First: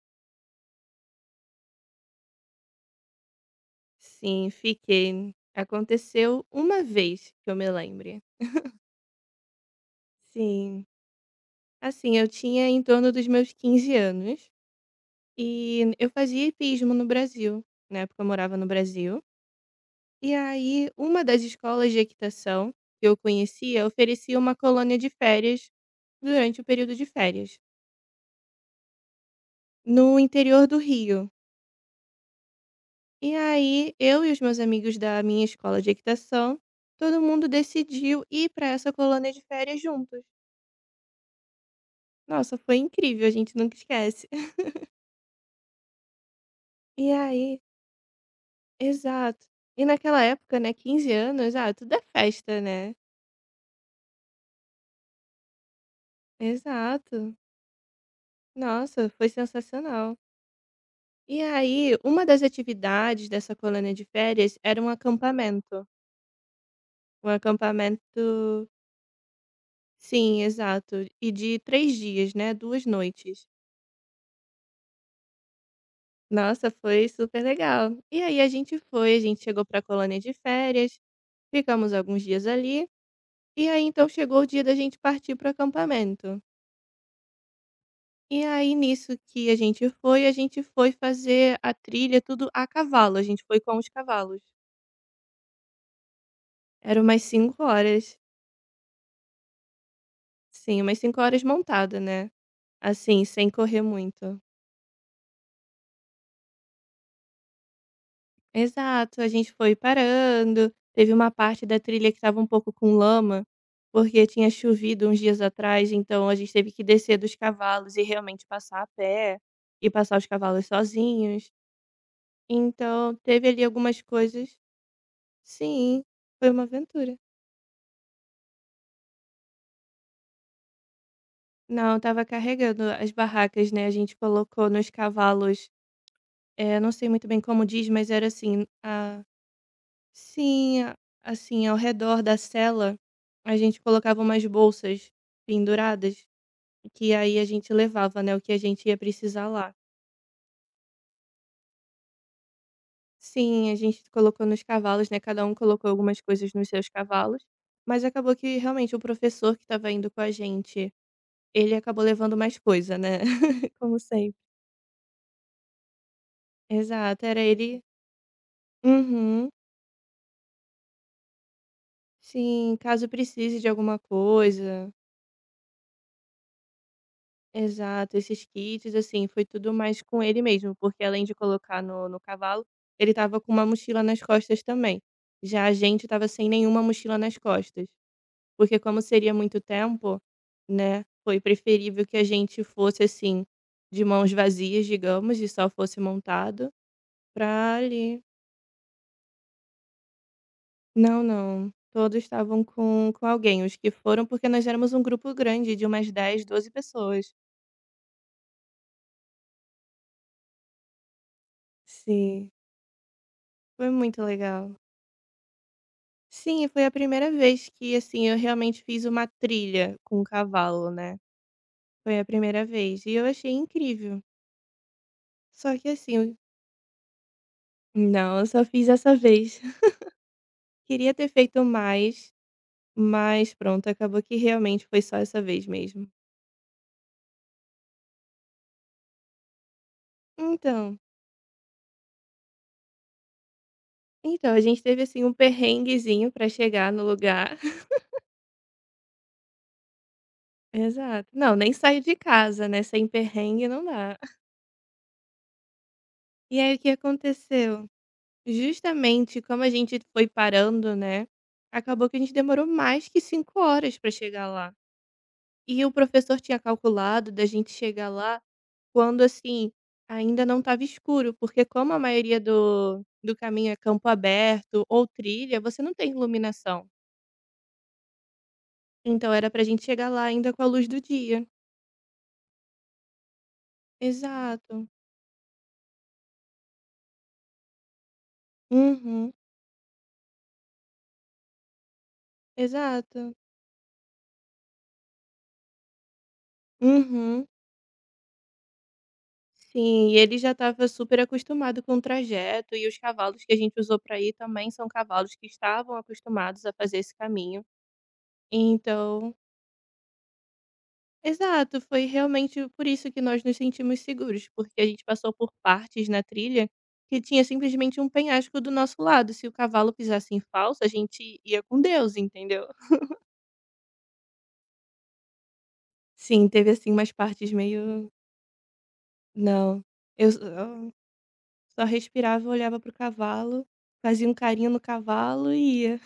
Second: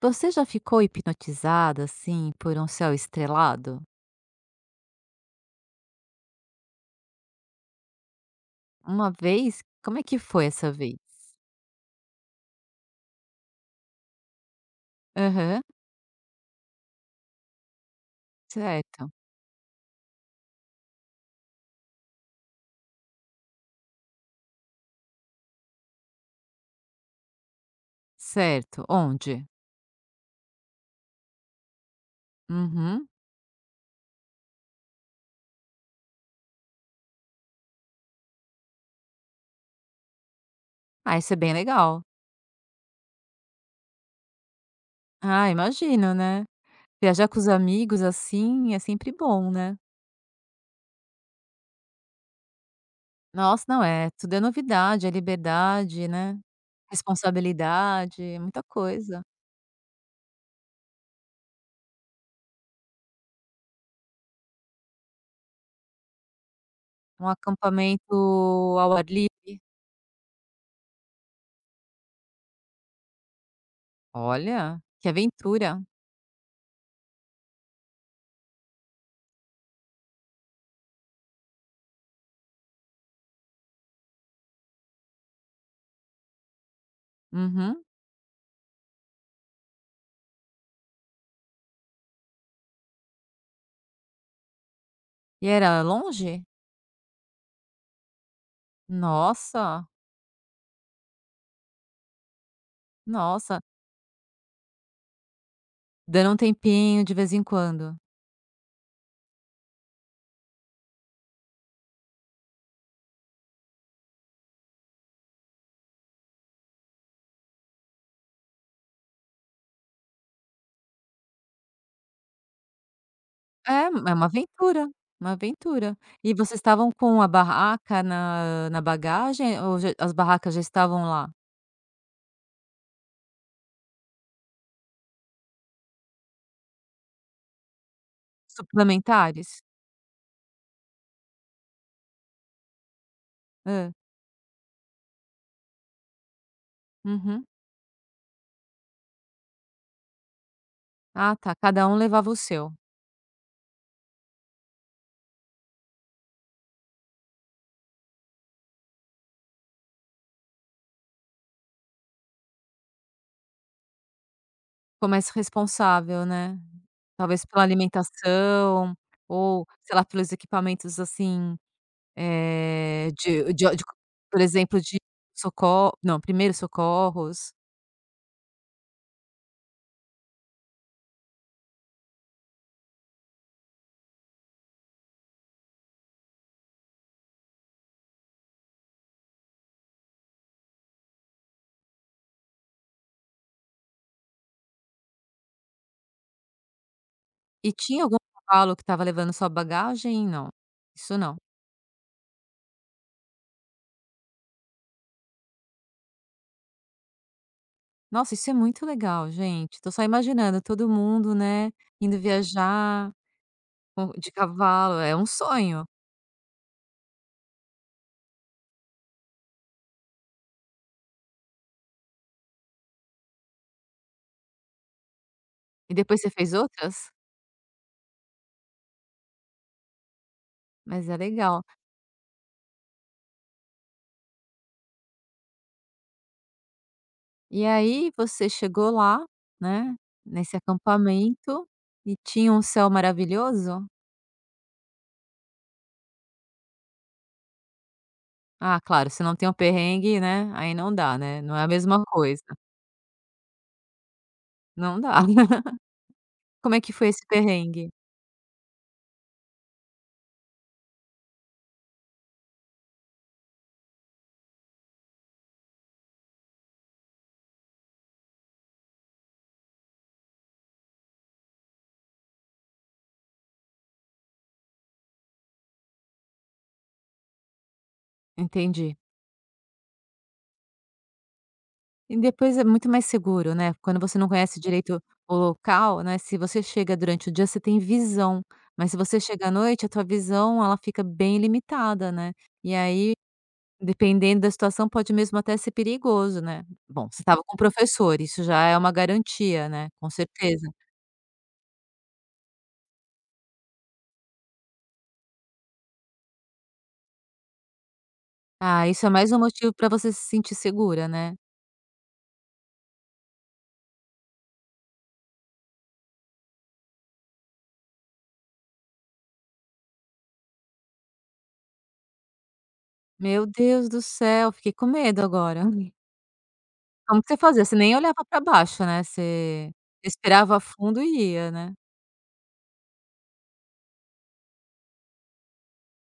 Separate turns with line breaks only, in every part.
Você já ficou hipnotizada, assim, por um céu estrelado?
Sim, fiquei. Aconteceu uma vez que eu me lembre.
Uma vez? Como é que foi essa
Sim.
vez?
Assim, eu tinha em torno dos meus 15 anos
Aham,
e eu fazia hipismo no Brasil. Na época eu morava no
certo,
Brasil. E aí, uma das escolas de equitação que eu conhecia oferecia uma colônia de férias durante o período de férias,
certo. Onde?
no interior do Rio.
Uhum.
E aí, eu e os meus amigos da minha escola de equitação, todo mundo decidiu ir para essa colônia de férias juntos.
Ah, isso é bem legal.
Nossa, foi incrível, a gente nunca esquece.
Ah, imagino, né?
E
Viajar com os
aí,
amigos assim é sempre
exato.
bom, né?
E naquela época, né, 15 anos, tudo é festa, né.
Nossa, não é, tudo é novidade, é liberdade, né?
Exato.
Responsabilidade, muita
Nossa,
coisa.
foi sensacional. E aí, uma das atividades dessa colônia de férias era um acampamento. Um
Um acampamento
acampamento,
ao ar livre.
sim, exato. E de 3 dias, né, 2 noites.
Olha, que aventura.
Nossa, foi super legal. E aí a gente chegou pra colônia de férias, ficamos alguns dias ali. E aí então chegou o dia da gente partir para acampamento.
Uhum.
E aí nisso que a gente foi fazer a trilha tudo a cavalo, a gente foi com os cavalos.
E era longe?
Eram umas 5 horas.
Nossa,
Sim, umas 5 horas montada, né, assim, sem
nossa,
correr muito.
dando um tempinho de vez em quando.
Exato, a gente foi parando, teve uma parte da trilha que estava um pouco com lama, porque tinha chovido uns dias atrás, então a gente teve que descer dos cavalos e realmente passar a pé, e passar os cavalos sozinhos. Então, teve ali
É,
algumas
é uma
coisas.
aventura, uma aventura.
Sim,
E
foi
vocês
uma
estavam
aventura.
com a barraca na bagagem ou já as barracas já estavam lá?
Não, estava carregando as barracas, né, a gente colocou nos cavalos, não sei muito bem como diz, mas era assim, a
Suplementares?
sim, assim, ao redor da cela a gente
Hã.
colocava umas bolsas penduradas, que aí a
Uhum.
gente levava, né, o que a gente ia precisar lá.
Ah, tá, cada um levava o seu.
Sim, a gente colocou nos cavalos, né, cada um colocou algumas coisas nos seus cavalos, mas acabou que realmente o professor que estava indo com a gente, ele acabou levando mais coisa, né, como sempre.
Ficou mais responsável, né.
Exato, era
Talvez pela
ele.
alimentação
Uhum.
ou, sei lá, pelos equipamentos, assim,
Sim, caso
eh,
precise de
de
alguma
por exemplo,
coisa.
de soco não, primeiros socorros.
Exato, esses kits, assim, foi tudo mais com ele mesmo, porque além de colocar no cavalo, ele tava com uma mochila nas costas também. Já a gente tava sem nenhuma mochila nas costas, porque como seria muito tempo, né, foi preferível que a gente fosse, assim, de mãos vazias, digamos, e só fosse montado
E
pra
tinha algum
ali.
cavalo que estava levando sua bagagem? Não, isso
Não,
não.
não. Todos estavam com alguém. Os que foram, porque nós éramos um grupo grande de umas 10, 12 pessoas.
Nossa, isso é muito legal, gente. Tô só imaginando todo mundo, né, indo
Sim.
viajar
Foi
com
muito
de
legal.
cavalo, é um sonho.
Sim, foi a primeira vez que, assim, eu realmente fiz uma trilha com um cavalo, né. Foi a primeira vez e eu achei incrível. Só que
E
assim
depois você fez outras?
não, eu só fiz essa vez.
Mas
Queria
é
ter feito
legal.
mais, mas pronto, acabou que realmente foi só essa vez mesmo.
E aí você chegou lá, né, nesse
Então
acampamento e tinha um céu maravilhoso?
então, a gente teve, assim, um perrenguezinho pra chegar no lugar.
Ah, claro, se não tem um perrengue, né, aí não dá,
Exato.
né,
Não,
não é a
nem sair
mesma
de
coisa.
casa, né, sem perrengue não dá.
Não dá.
E aí
Como
o
é
que
que foi esse
aconteceu?
perrengue?
Justamente como a gente foi parando, né, acabou que a gente demorou mais que 5 horas para chegar lá. E o professor tinha calculado da gente chegar lá quando, assim, ainda não estava escuro, porque como a maioria do caminho é campo aberto ou trilha, você não tem iluminação.
Entendi.
Então era pra gente chegar lá ainda com a luz do dia.
E depois é muito mais seguro, né, quando você não conhece
Exato.
direito o local, né, se você chega durante o dia, você tem visão, mas se você
Uhum.
chega à noite, a tua visão, ela fica bem limitada, né. E aí,
Exato.
dependendo da situação, pode mesmo até ser perigoso, né. Bom, você estava
Uhum.
com o professor, isso já é uma garantia, né, com
Sim, e ele já
certeza.
estava super acostumado com o trajeto e os cavalos que a gente usou para ir também são cavalos que estavam acostumados a fazer esse caminho.
Ah, isso é mais
Então,
um motivo para você se sentir segura, né.
exato, foi realmente por isso que nós nos sentimos seguros, porque a gente passou por partes na trilha que tinha simplesmente um penhasco do nosso lado. Se o cavalo pisasse em falso, a gente ia com Deus, entendeu?
Meu Deus do céu, fiquei com medo agora.
Sim, teve assim umas
Como que você
partes
fazia? Você nem
meio.
olhava para baixo, né, você
Não. Eu só
respirava fundo e ia, né.
só respirava, olhava pro cavalo, fazia um carinho no cavalo e ia.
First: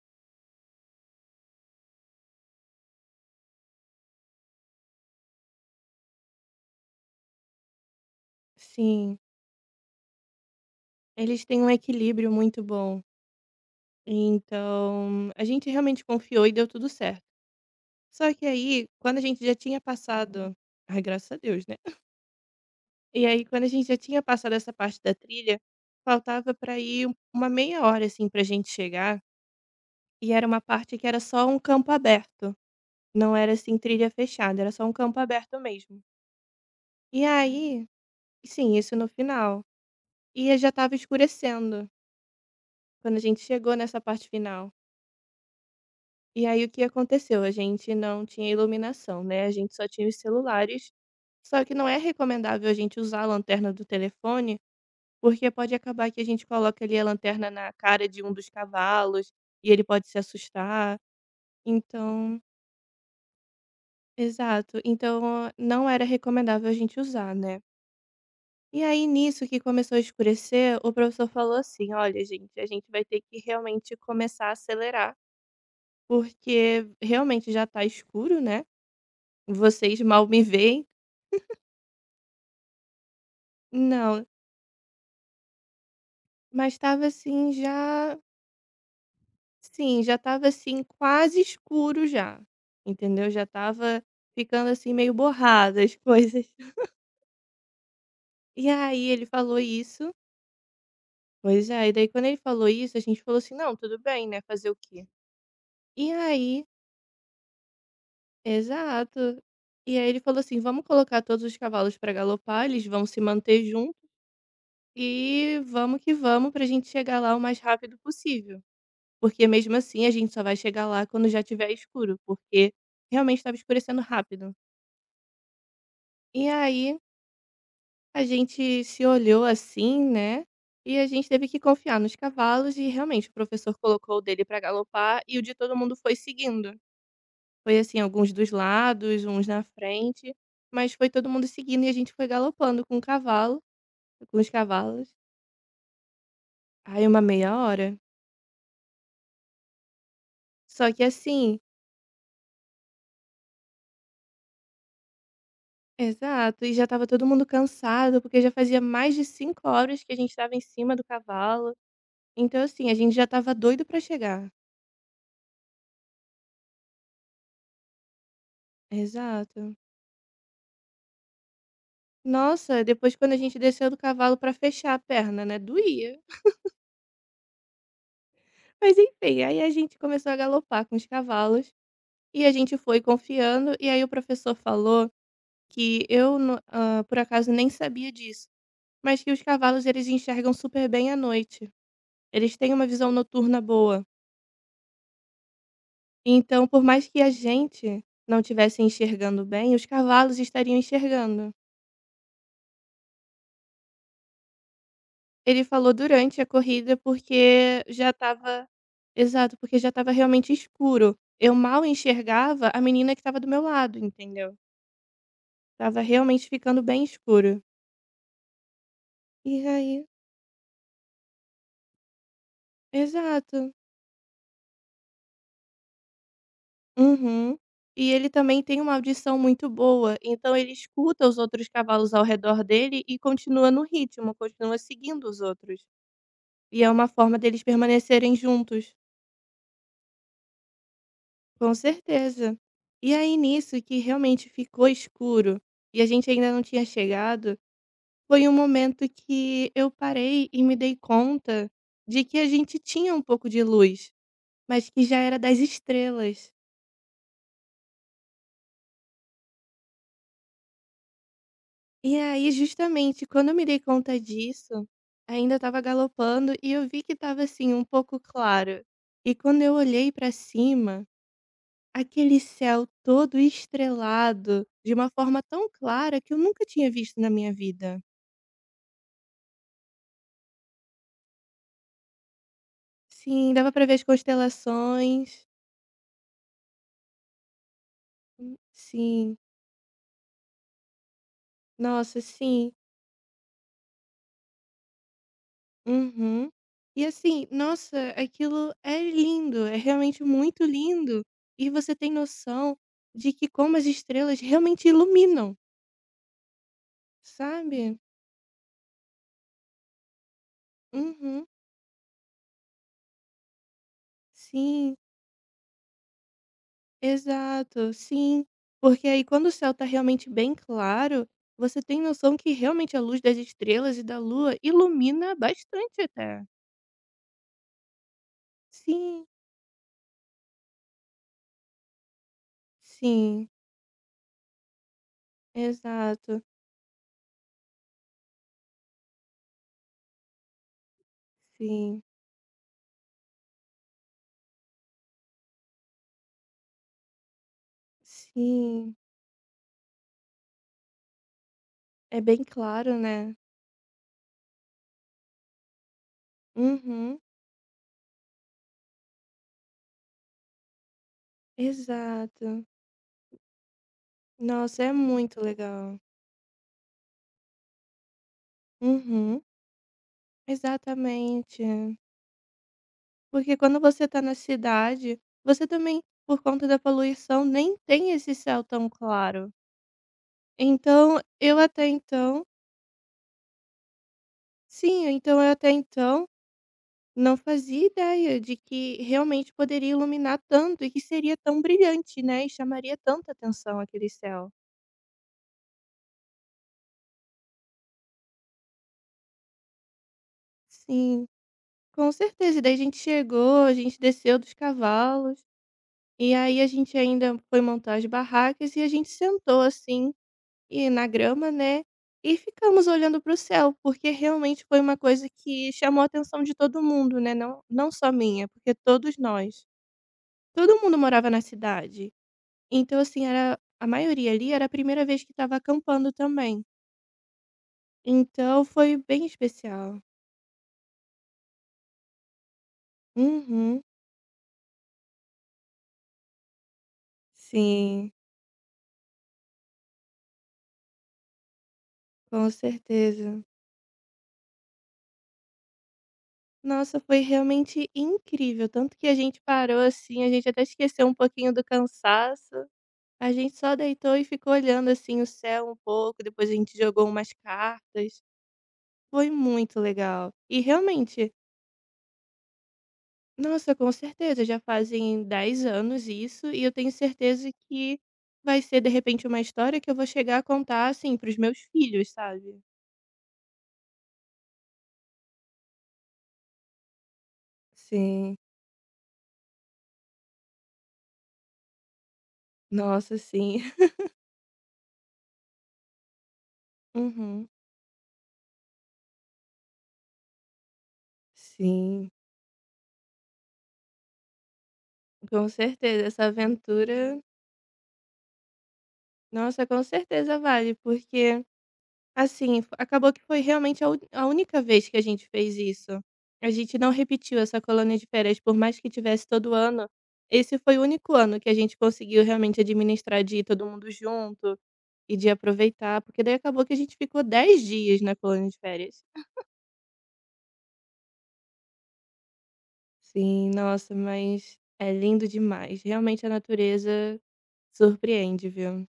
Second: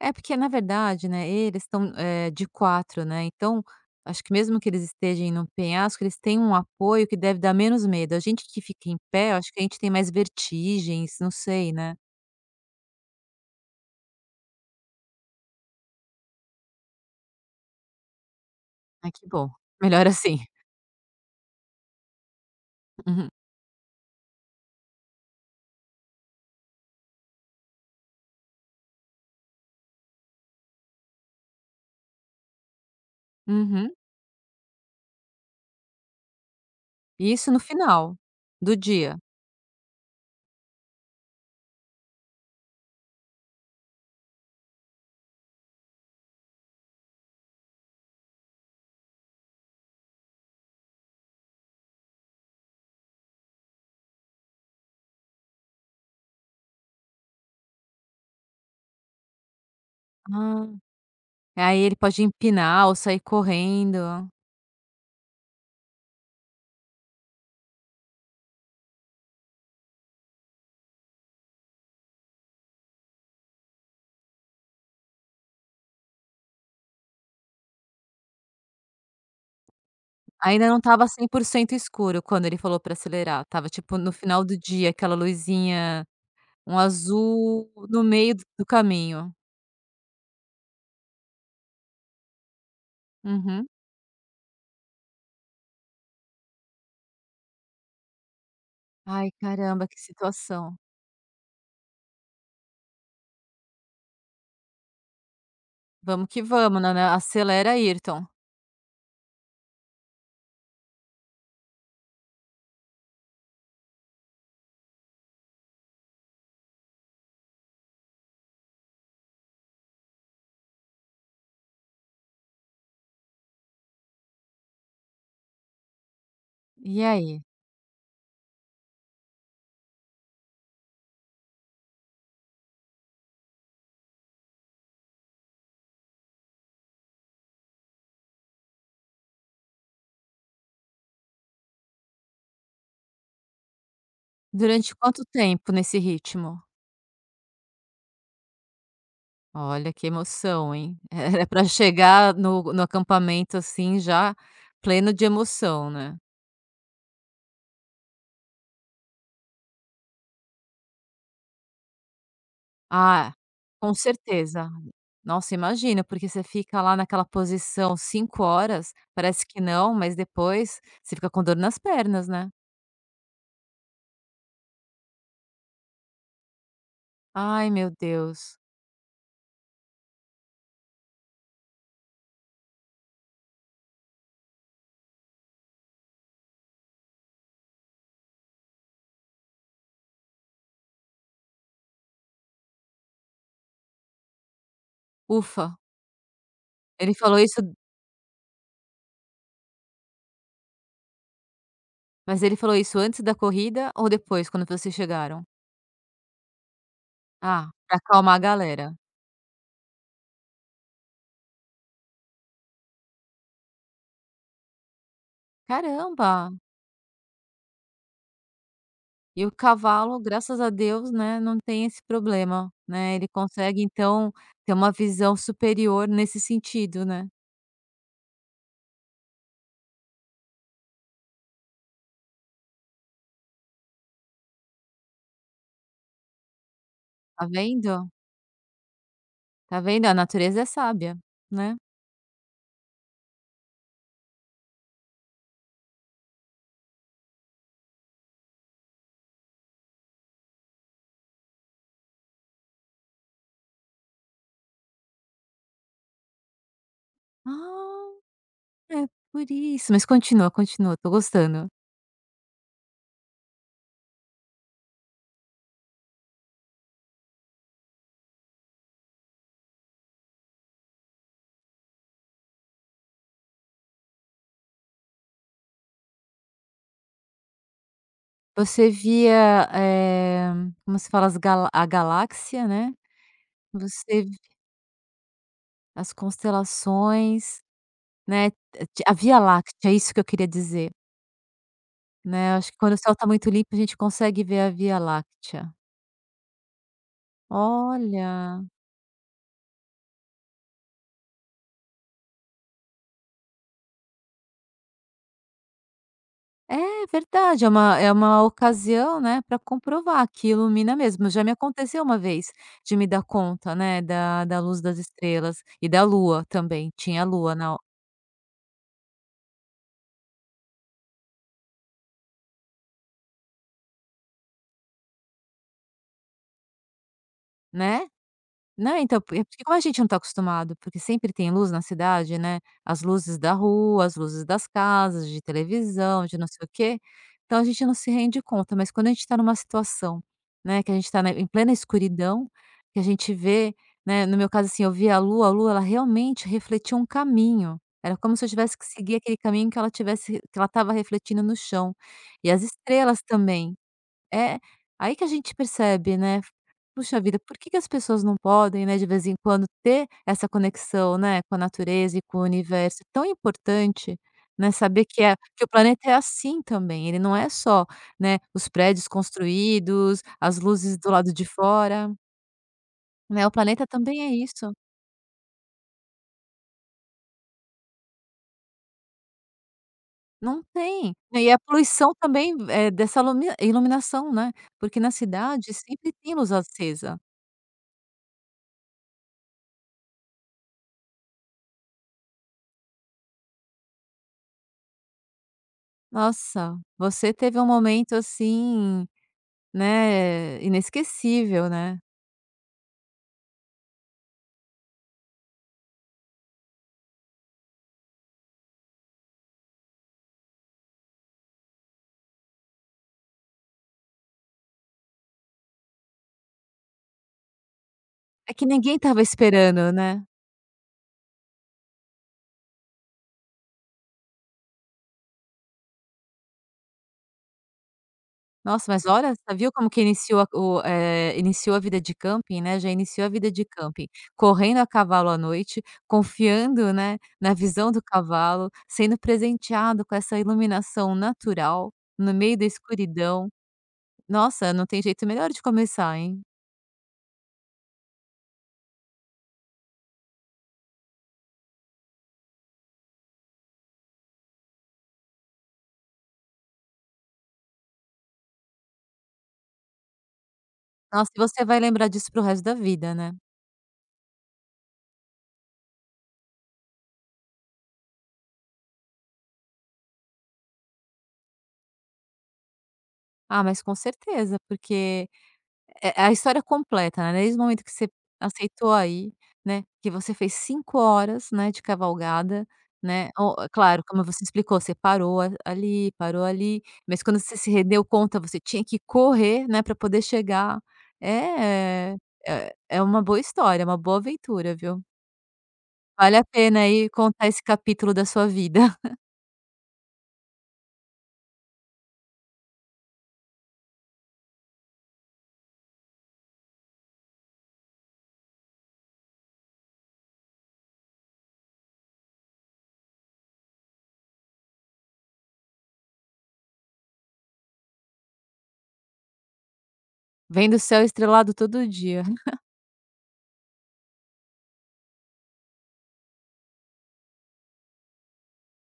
É porque na verdade, né, eles estão, de 4, né, então, acho que mesmo que eles estejam num penhasco, eles têm um apoio que deve dar menos medo. A gente que fica em
Sim,
pé, acho que a gente tem mais vertigens, não
eles têm um
sei, né.
equilíbrio muito bom. Então, a gente realmente confiou e deu tudo certo. Só que aí,
Ai
quando a
que
gente
bom,
já tinha
melhor assim.
passado, ai, graças a Deus, né? E
Uhum.
aí, quando a gente já tinha passado essa parte da trilha, faltava para ir uma meia hora assim pra gente chegar, e era uma parte que era só um campo aberto. Não era assim
Uhum.
trilha fechada, era só um campo aberto mesmo. E
E isso no
aí,
final
sim,
do
isso no
dia?
final. E já tava escurecendo quando a gente chegou nessa parte final. E aí o que aconteceu? A gente não tinha iluminação, né, a gente só tinha os celulares, só que não é recomendável a gente usar a lanterna do telefone, porque pode acabar que a gente coloca ali a lanterna na cara de um dos cavalos, e ele pode se
Ah,
assustar,
aí ele pode
então
empinar ou sair correndo.
exato, então não era recomendável a gente usar, né. E aí nisso que começou a escurecer, o professor falou assim: "Olha gente, a gente vai ter que realmente começar a acelerar, porque realmente já está escuro, né, vocês mal me
Ainda não
veem".
estava 100% escuro quando ele falou para acelerar. Tava tipo no
Não,
final do dia, aquela luzinha,
mas
um
estava assim
azul no
já.
meio do caminho.
Sim, já estava assim quase escuro já, entendeu? Já
Uhum.
estava ficando assim meio borrada as coisas. E aí ele
Ai,
falou
caramba, que
isso.
situação.
Pois é, e daí quando ele falou isso a gente falou assim: "Não, tudo bem, né, fazer o quê?". E
Vamos que
aí,
vamos, né, acelera, Ayrton.
exato. E aí ele falou assim: "Vamos colocar todos os cavalos para galopar, eles vão se manter junto e vamos que vamos para a gente chegar lá o mais rápido possível". Porque mesmo assim a gente só vai chegar lá quando já tiver escuro, porque realmente estava escurecendo rápido. E aí
E aí?
a gente se olhou assim, né? E a gente teve que confiar nos cavalos e realmente o professor colocou o dele para galopar e o de todo mundo foi seguindo. Foi assim, alguns dos lados, uns na frente, mas foi todo mundo seguindo e a gente foi galopando com o cavalo, com os
Durante
cavalos.
quanto tempo nesse ritmo?
Aí uma meia hora.
Olha, que emoção,
Só
hein?
que
Era
assim.
para chegar no acampamento, assim, já pleno de emoção, né?
Exato, e já estava todo mundo cansado, porque já fazia mais de 5 horas que a gente estava em cima do cavalo. Então, assim, a gente já
Ah,
estava doido
com
para chegar.
certeza. Nossa, imagina, porque você fica lá naquela posição 5 horas, parece que
Exato.
não, mas depois você fica com dor nas pernas, né?
Nossa, depois quando a gente desceu do cavalo para fechar a perna, né, doía.
Ai, meu Deus.
Mas enfim, aí a gente começou a galopar com os cavalos e a gente foi confiando. E aí o professor falou que eu, por acaso, nem sabia disso, mas que os cavalos eles enxergam super bem à noite. Eles têm uma visão noturna boa.
Ufa,
Então, por mais
ele
que a
falou isso
gente não estivesse enxergando bem, os cavalos estariam enxergando.
mas ele falou isso antes da corrida ou depois, quando vocês chegaram?
Ele falou durante a corrida
Ah,
porque
pra
já
acalmar a
estava.
galera.
Exato, porque já estava realmente escuro. Eu mal enxergava a menina que estava do meu lado, entendeu? Tava realmente
Caramba!
ficando bem escuro.
E o
E aí,
cavalo, graças a Deus, né, não tem esse problema, né, ele
exato.
consegue então ter uma visão superior nesse sentido, né.
Uhum. E ele também tem uma audição muito boa, então ele escuta os outros cavalos ao redor dele e continua no ritmo, continua seguindo os outros. E é uma forma
Tá
deles
vendo?
permanecerem juntos.
Tá vendo? A natureza é sábia,
Com
né.
certeza. E aí nisso que realmente ficou escuro, e a gente ainda não tinha chegado, foi um momento que eu parei e me dei conta de que a gente tinha um pouco de luz, mas que já era das estrelas.
Ah, é por isso. Mas continua, continua, tô gostando.
E aí justamente quando eu me dei conta disso, ainda estava galopando e eu vi que estava assim um pouco claro. E quando eu olhei para cima, aquele céu todo estrelado, de uma forma tão clara que eu nunca tinha visto na minha vida.
Você via, como se fala, as galáxia, né,
Sim, dava pra ver as
você
constelações.
as constelações, né,
Hum.
t a
Sim.
Via Láctea, é isso que eu queria dizer,
Nossa,
né. Eu
sim.
acho que quando o céu está muito limpo a gente consegue ver a Via Láctea.
Uhum. E assim, nossa,
Olha,
aquilo é lindo, é realmente muito lindo. E você tem noção de que como as estrelas realmente iluminam,
é verdade, é
sabe?
uma ocasião, né, para comprovar que ilumina mesmo, já
Uhum.
me aconteceu uma vez de me dar conta, né, da luz
Sim.
das estrelas e da lua também, tinha lua na o
Exato, sim. Porque aí quando o céu tá realmente bem claro, você tem noção que realmente a luz das estrelas e da lua ilumina bastante até.
né? Não, então,
Sim,
por é porque como a gente não está acostumado, porque sempre tem luz na cidade, né, as luzes
sim,
da rua, as luzes das casas, de televisão, de
exato.
não sei o quê, então a gente não se rende conta, mas quando a gente está numa situação, né, que a gente está em plena
Sim,
escuridão, que a gente vê, né, no meu caso, assim, eu via a lua ela realmente refletia um caminho, era como se eu tivesse que
sim.
seguir aquele caminho que ela tivesse que ela estava refletindo no chão.
É bem
E as
claro,
estrelas
né?
também. É, aí que a gente percebe, né,
Uhum,
puxa vida, por que que as pessoas não podem, né, de vez em quando ter essa conexão, né, com a natureza e com o
exato.
universo, é tão importante, né,
Nossa, é
saber que é
muito
que o
legal.
planeta é assim também, ele não é só, né, os prédios
Uhum,
construídos, as luzes do lado de
exatamente.
fora, né, o
Porque quando
planeta
você tá
também é
na
isso.
cidade, você também, por conta da poluição, nem tem esse céu tão claro.
Não tem.
Então,
E
eu
a
até
poluição
então
também, é dessa lumina iluminação, né, porque
Sim,
na
então eu até
cidade sempre
então
tem luz acesa.
não fazia ideia de que realmente poderia iluminar tanto e que seria tão brilhante, né, e chamaria tanta atenção aquele céu.
Nossa, você teve um momento assim, né,
Sim,
inesquecível, né.
com certeza. E daí a gente chegou, a gente desceu dos cavalos, e aí a gente ainda foi montar as barracas e a gente sentou assim, e na grama, né, e ficamos olhando para o céu, porque realmente foi uma coisa que chamou a atenção de todo mundo, né, não não só minha,
É que
porque
ninguém
todos
estava
nós.
esperando, né.
Todo mundo morava na cidade. Então, assim, era a maioria ali era a primeira vez que estava acampando também. Então
Nossa,
foi
mas
bem
olha, você viu como
especial.
que iniciou iniciou a vida de camping, né, já iniciou a vida de
Uhum.
camping, correndo a cavalo à noite, confiando, né, na visão do
Sim,
cavalo, sendo presenteado com essa iluminação natural, no
com
meio da
certeza.
escuridão. Nossa, não tem jeito melhor de começar, hein.
Nossa, foi realmente incrível. Tanto que a gente parou assim, a gente até esqueceu um pouquinho do cansaço. A gente só deitou e ficou olhando assim o céu um pouco, depois a gente jogou umas cartas. Foi muito legal. E
Nossa,
realmente.
e você vai lembrar disso para o resto da vida, né.
Nossa, com certeza, já fazem 10 anos isso, e eu tenho certeza que vai ser, de repente, uma história que eu vou chegar a contar, assim, para os meus filhos, sabe?
Ah, mas com certeza, porque é a história completa, né, desde o momento que você
Sim,
aceitou aí, né, que você fez 5 horas, né, de cavalgada,
nossa,
né, o
sim,
é claro, como você explicou, você parou ali, mas quando
Uhum.
você se rendeu conta, você tinha que correr, né, para poder chegar.
Sim.
É é uma boa história, é uma boa aventura, viu.
Com certeza, essa
Vale a pena aí
aventura,
contar esse capítulo da sua vida.
nossa, com certeza vale, porque assim, fo acabou que foi realmente a uni a única vez que a gente fez isso. A gente não repetiu essa colônia de férias, por mais que tivesse todo ano, esse foi o único ano que a gente conseguiu realmente administrar de ir todo mundo junto e de aproveitar, porque daí acabou que a gente ficou 10 dias na colônia de férias.
Vendo o céu estrelado todo dia.
Sim, nossa, mas é lindo demais. Realmente a natureza surpreende, viu.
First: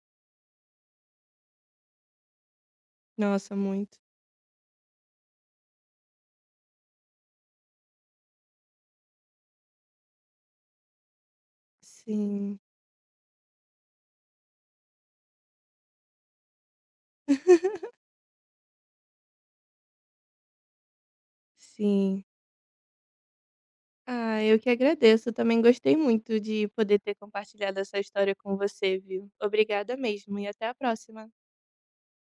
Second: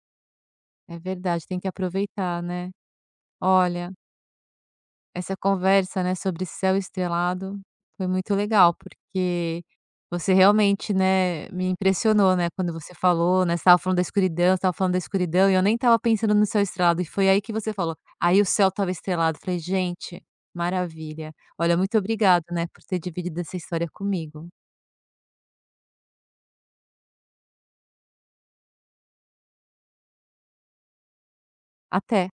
É verdade, tem que aproveitar, né.
Nossa,
Olha
muito.
essa conversa, né, sobre céu estrelado foi muito legal, porque você realmente, né, me impressionou, né,
Sim.
quando você falou, né, você estava falando da escuridão, você estava falando da escuridão e eu nem estava pensando no céu estrelado e foi aí que você falou: "Aí o céu estava estrelado", eu falei: "Gente, maravilha". Olha, muito
Sim.
obrigado, né, por ter dividido essa história
Ah,
comigo.
eu que agradeço. Eu também gostei muito de poder ter compartilhado essa história com você, viu? Obrigada mesmo e até a próxima.
Até.